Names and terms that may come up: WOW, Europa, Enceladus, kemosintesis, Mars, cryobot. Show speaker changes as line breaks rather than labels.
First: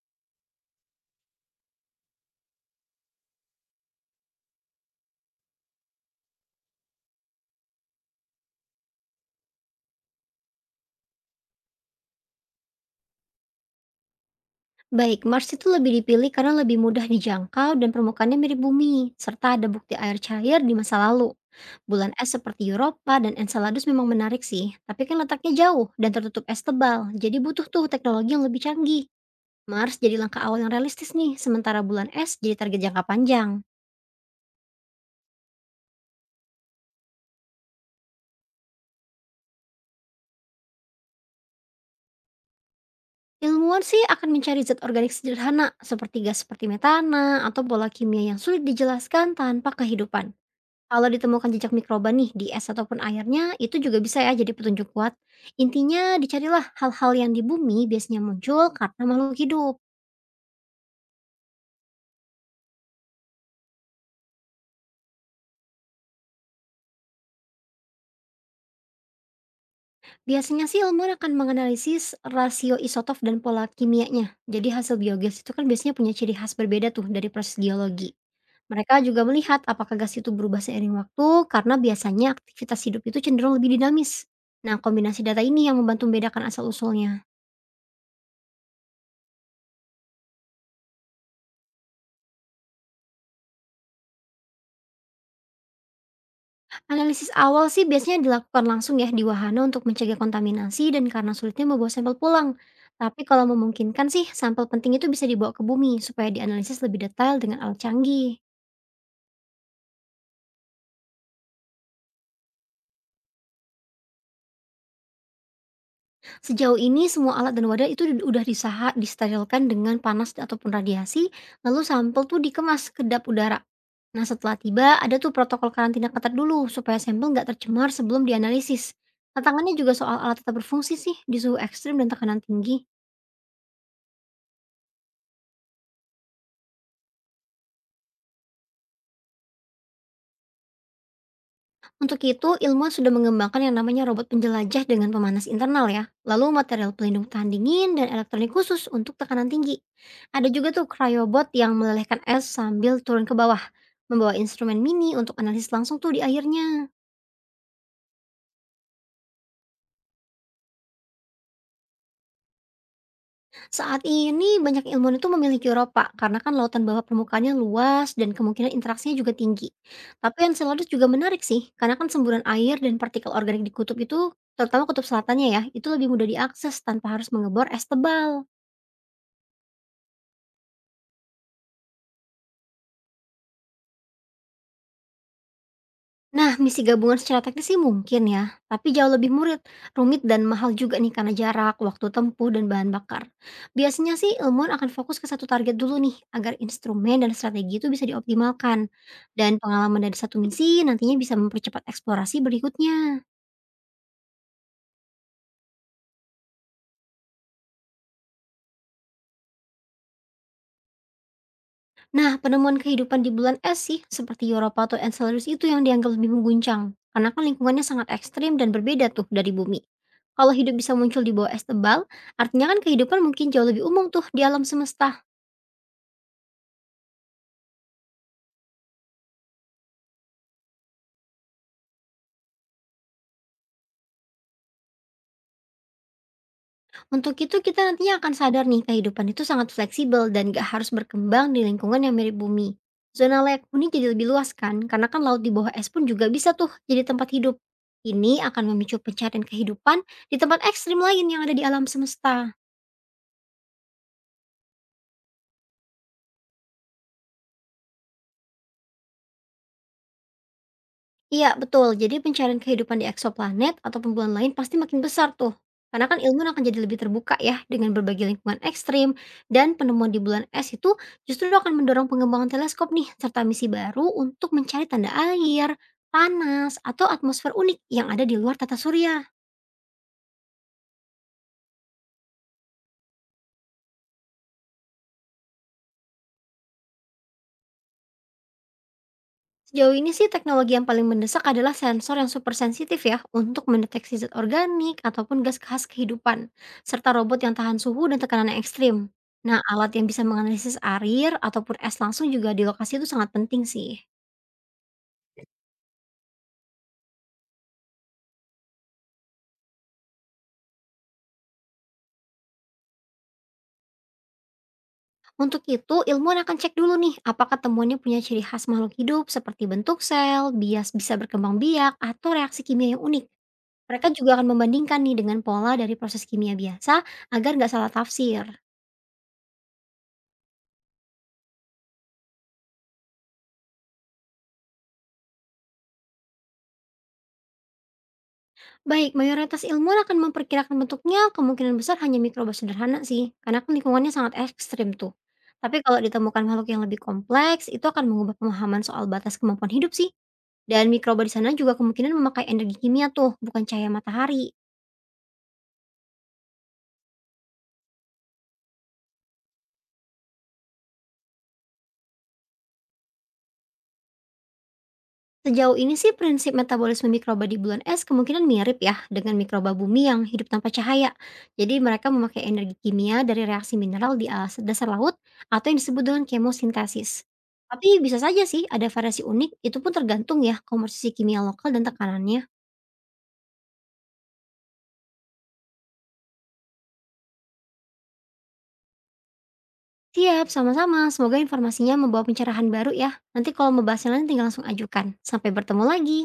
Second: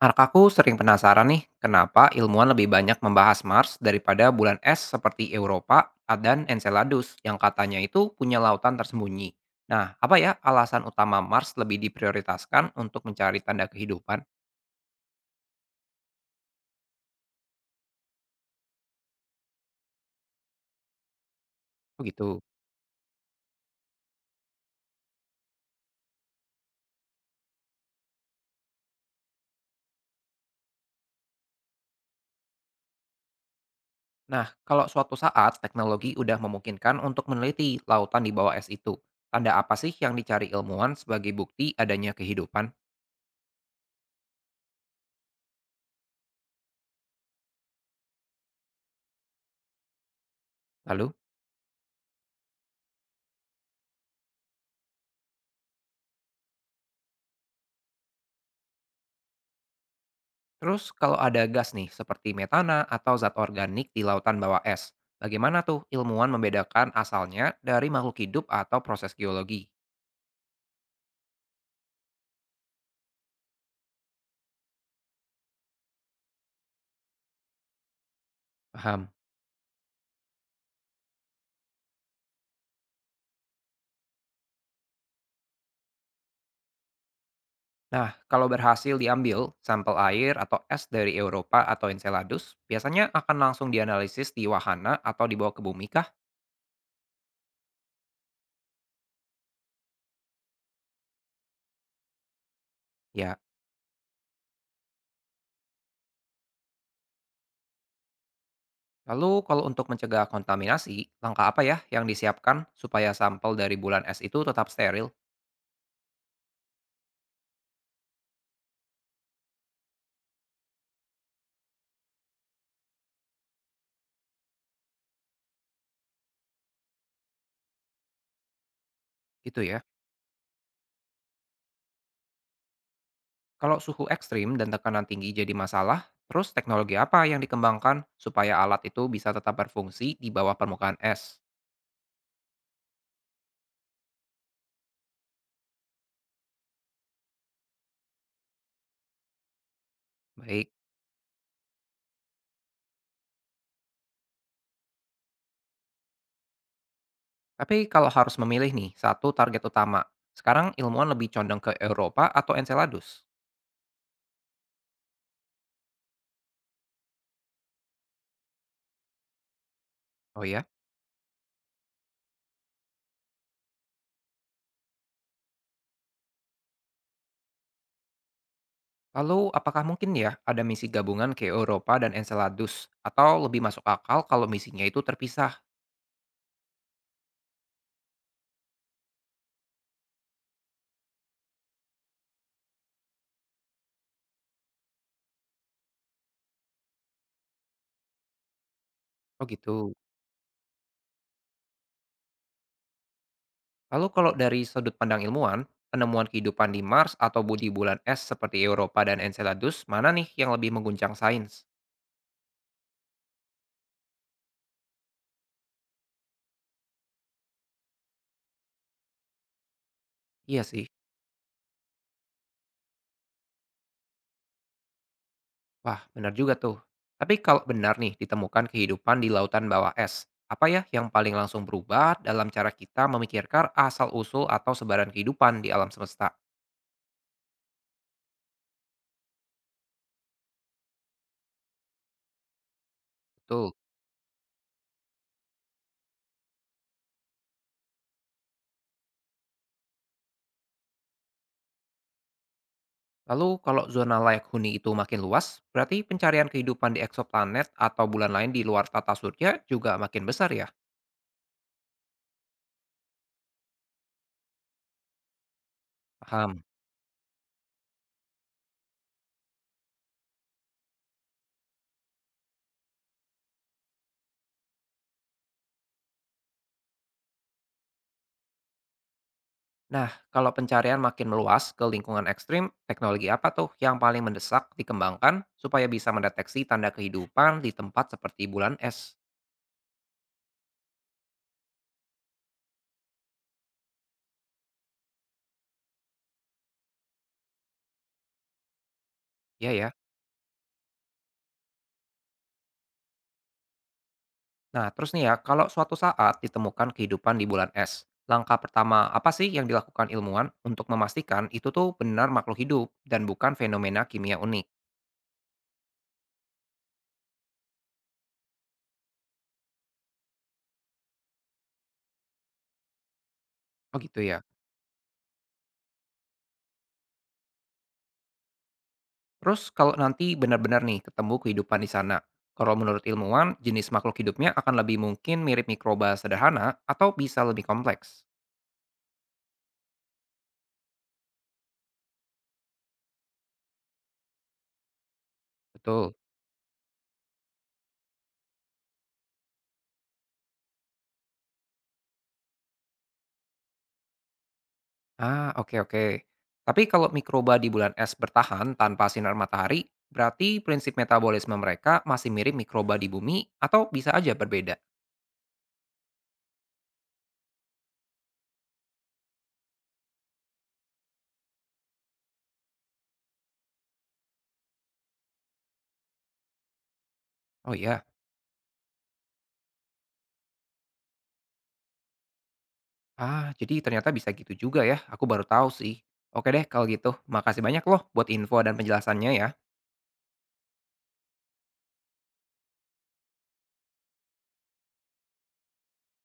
Anak aku sering penasaran nih, kenapa ilmuwan lebih banyak membahas Mars daripada bulan es seperti Europa dan Enceladus yang katanya itu punya lautan tersembunyi. Nah, apa ya alasan utama Mars lebih diprioritaskan untuk mencari tanda kehidupan?
Baik, Mars itu lebih dipilih karena lebih mudah dijangkau dan permukaannya mirip bumi, serta ada bukti air cair di masa lalu. Bulan es
Begitu.
seperti Europa dan Enceladus memang menarik sih, tapi kan letaknya jauh dan tertutup es tebal, jadi butuh tuh teknologi yang lebih canggih. Mars jadi langkah awal yang realistis nih, sementara bulan es jadi target jangka panjang.
Nah, kalau suatu saat teknologi udah memungkinkan untuk meneliti lautan di bawah es itu, tanda apa sih yang dicari ilmuwan sebagai bukti adanya kehidupan?
Ilmuwan sih akan mencari zat organik sederhana seperti gas seperti metana atau pola kimia yang sulit dijelaskan tanpa kehidupan. Kalau
Lalu?
ditemukan jejak mikroba nih di es ataupun airnya, itu juga bisa ya jadi petunjuk kuat. Intinya dicarilah hal-hal yang di bumi biasanya muncul karena makhluk hidup.
Terus kalau ada gas nih seperti metana atau zat organik di lautan bawah es, bagaimana tuh ilmuwan membedakan asalnya dari makhluk hidup atau proses geologi?
Biasanya sih ilmuwan akan menganalisis rasio isotop dan pola kimianya. Jadi hasil biogas itu kan biasanya punya ciri khas berbeda tuh dari proses geologi. Mereka
Paham.
juga melihat apakah gas itu berubah seiring waktu karena biasanya aktivitas hidup itu cenderung lebih dinamis. Nah, kombinasi data ini yang membantu membedakan asal-usulnya.
Nah, kalau berhasil diambil sampel air atau es dari Eropa atau Enceladus, biasanya akan langsung dianalisis di wahana atau dibawa ke bumi kah?
Analisis awal sih biasanya dilakukan langsung ya di wahana untuk mencegah kontaminasi dan karena sulitnya membawa sampel pulang. Tapi
Ya.
kalau memungkinkan sih, sampel penting itu bisa dibawa ke bumi supaya dianalisis lebih detail dengan alat canggih.
Lalu kalau untuk mencegah kontaminasi, langkah apa ya yang disiapkan supaya sampel dari bulan es itu tetap steril?
Sejauh ini semua alat dan wadah itu udah disaha, disterilkan dengan panas ataupun radiasi, lalu sampel tuh dikemas kedap udara. Nah setelah tiba, ada tuh protokol karantina ketat dulu supaya sampel nggak tercemar sebelum dianalisis.
Gitu
Tantangannya
ya.
juga soal alat tetap berfungsi sih di suhu ekstrim dan tekanan tinggi.
Kalau suhu ekstrim dan tekanan tinggi jadi masalah, terus teknologi apa yang dikembangkan supaya alat itu bisa tetap berfungsi di bawah permukaan es?
Untuk itu, ilmuwan sudah mengembangkan yang namanya robot penjelajah dengan pemanas internal ya. Lalu material pelindung tahan dingin dan elektronik khusus untuk tekanan tinggi. Ada
Baik,
juga tuh cryobot yang melelehkan es sambil turun ke bawah, membawa instrumen mini untuk analisis langsung tuh di airnya.
tapi kalau harus memilih nih satu target utama, sekarang ilmuwan lebih condong ke Eropa atau Enceladus?
Saat ini banyak ilmuwan itu memiliki Eropa karena kan lautan bawah permukaannya luas dan kemungkinan interaksinya juga tinggi. Tapi
Oh ya,
Enceladus juga menarik sih, karena kan semburan air dan partikel organik di kutub itu terutama kutub selatannya ya, itu lebih mudah diakses tanpa harus mengebor es tebal.
lalu apakah mungkin ya ada misi gabungan ke Eropa dan Enceladus? Atau lebih masuk akal kalau misinya itu terpisah?
Nah, misi gabungan secara teknis sih mungkin ya, tapi jauh lebih murid, rumit dan mahal juga nih karena jarak, waktu tempuh, dan bahan bakar. Biasanya sih ilmuwan akan fokus ke satu target dulu nih, agar instrumen dan strategi itu bisa dioptimalkan.
Oh
Dan
gitu.
pengalaman dari satu misi nantinya bisa mempercepat eksplorasi berikutnya.
Lalu kalau dari sudut pandang ilmuwan, penemuan kehidupan di Mars atau di bulan es seperti Europa dan Enceladus, mana nih yang lebih mengguncang sains?
Nah, penemuan kehidupan di bulan es sih, seperti Europa atau Enceladus itu yang dianggap lebih mengguncang, karena kan lingkungannya sangat ekstrim dan berbeda tuh dari bumi. Kalau
Iya
hidup
sih,
bisa muncul di bawah es tebal, artinya kan kehidupan mungkin jauh lebih umum tuh di alam semesta.
wah benar juga tuh. Tapi kalau benar nih ditemukan kehidupan di lautan bawah es, apa ya yang paling langsung berubah dalam cara kita memikirkan asal-usul atau sebaran kehidupan di alam semesta?
Untuk itu kita nantinya akan sadar nih kehidupan itu sangat fleksibel dan gak harus berkembang di lingkungan yang mirip bumi. Zona layak
Betul.
huni jadi lebih luas kan, karena kan laut di bawah es pun juga bisa tuh jadi tempat hidup. Ini akan memicu pencarian kehidupan di tempat ekstrim lain yang ada di alam semesta.
Lalu kalau zona layak huni itu makin luas, berarti pencarian kehidupan di eksoplanet atau bulan lain di luar tata surya juga makin besar ya?
Iya, betul. Jadi pencarian kehidupan di eksoplanet atau pembuahan lain pasti makin besar tuh. Karena kan ilmu
Paham.
akan jadi lebih terbuka ya dengan berbagai lingkungan ekstrim dan penemuan di bulan es itu justru akan mendorong pengembangan teleskop nih serta misi baru untuk mencari tanda air, panas, atau atmosfer unik yang ada di luar tata surya.
Nah, kalau pencarian makin meluas ke lingkungan ekstrim, teknologi apa tuh yang paling mendesak dikembangkan supaya bisa mendeteksi tanda kehidupan di tempat seperti bulan es?
Sejauh ini sih teknologi yang paling mendesak adalah sensor yang super sensitif ya untuk mendeteksi zat organik ataupun gas khas kehidupan, serta robot yang tahan suhu dan tekanan yang ekstrim. Nah,
Iya ya.
alat yang bisa menganalisis air ataupun es langsung juga di lokasi itu sangat penting sih.
Nah, terus nih ya, kalau suatu saat ditemukan kehidupan di bulan es, langkah pertama apa sih yang dilakukan ilmuwan untuk memastikan itu tuh benar makhluk hidup dan bukan fenomena kimia unik?
Untuk itu, ilmuwan akan cek dulu nih apakah temuannya punya ciri khas makhluk hidup seperti bentuk sel, bias bisa berkembang biak, atau reaksi kimia yang unik.
Oh
Mereka
gitu
juga
ya.
akan membandingkan nih dengan pola dari proses kimia biasa agar nggak salah tafsir.
Terus kalau nanti benar-benar nih ketemu kehidupan di sana, kalau menurut ilmuwan, jenis makhluk hidupnya akan lebih mungkin mirip mikroba sederhana atau bisa lebih kompleks.
Baik, mayoritas ilmuwan akan memperkirakan bentuknya kemungkinan besar hanya mikroba sederhana sih, karena kan lingkungannya sangat ekstrim tuh. Tapi kalau
Betul.
ditemukan makhluk yang lebih kompleks, itu akan mengubah pemahaman soal batas kemampuan hidup sih. Dan mikroba di sana juga kemungkinan memakai energi kimia tuh, bukan cahaya matahari.
Ah, oke oke. Tapi kalau mikroba di bulan es bertahan tanpa sinar matahari, berarti prinsip metabolisme mereka masih mirip mikroba di bumi atau bisa aja berbeda?
Sejauh ini sih prinsip metabolisme mikroba di bulan es kemungkinan mirip ya dengan mikroba bumi yang hidup tanpa cahaya. Jadi mereka memakai energi kimia dari reaksi mineral di alas dasar laut atau yang disebut dengan kemosintesis.
Oh iya.
Tapi bisa saja sih ada variasi unik, itu pun tergantung ya komposisi kimia lokal dan tekanannya.
Ah, jadi ternyata bisa gitu juga ya. Aku baru tahu sih. Oke deh kalau gitu. Makasih banyak loh buat info dan penjelasannya ya.
Siap, sama-sama. Semoga informasinya membawa pencerahan baru ya. Nanti kalau mau bahas yang lain tinggal langsung ajukan. Sampai bertemu lagi.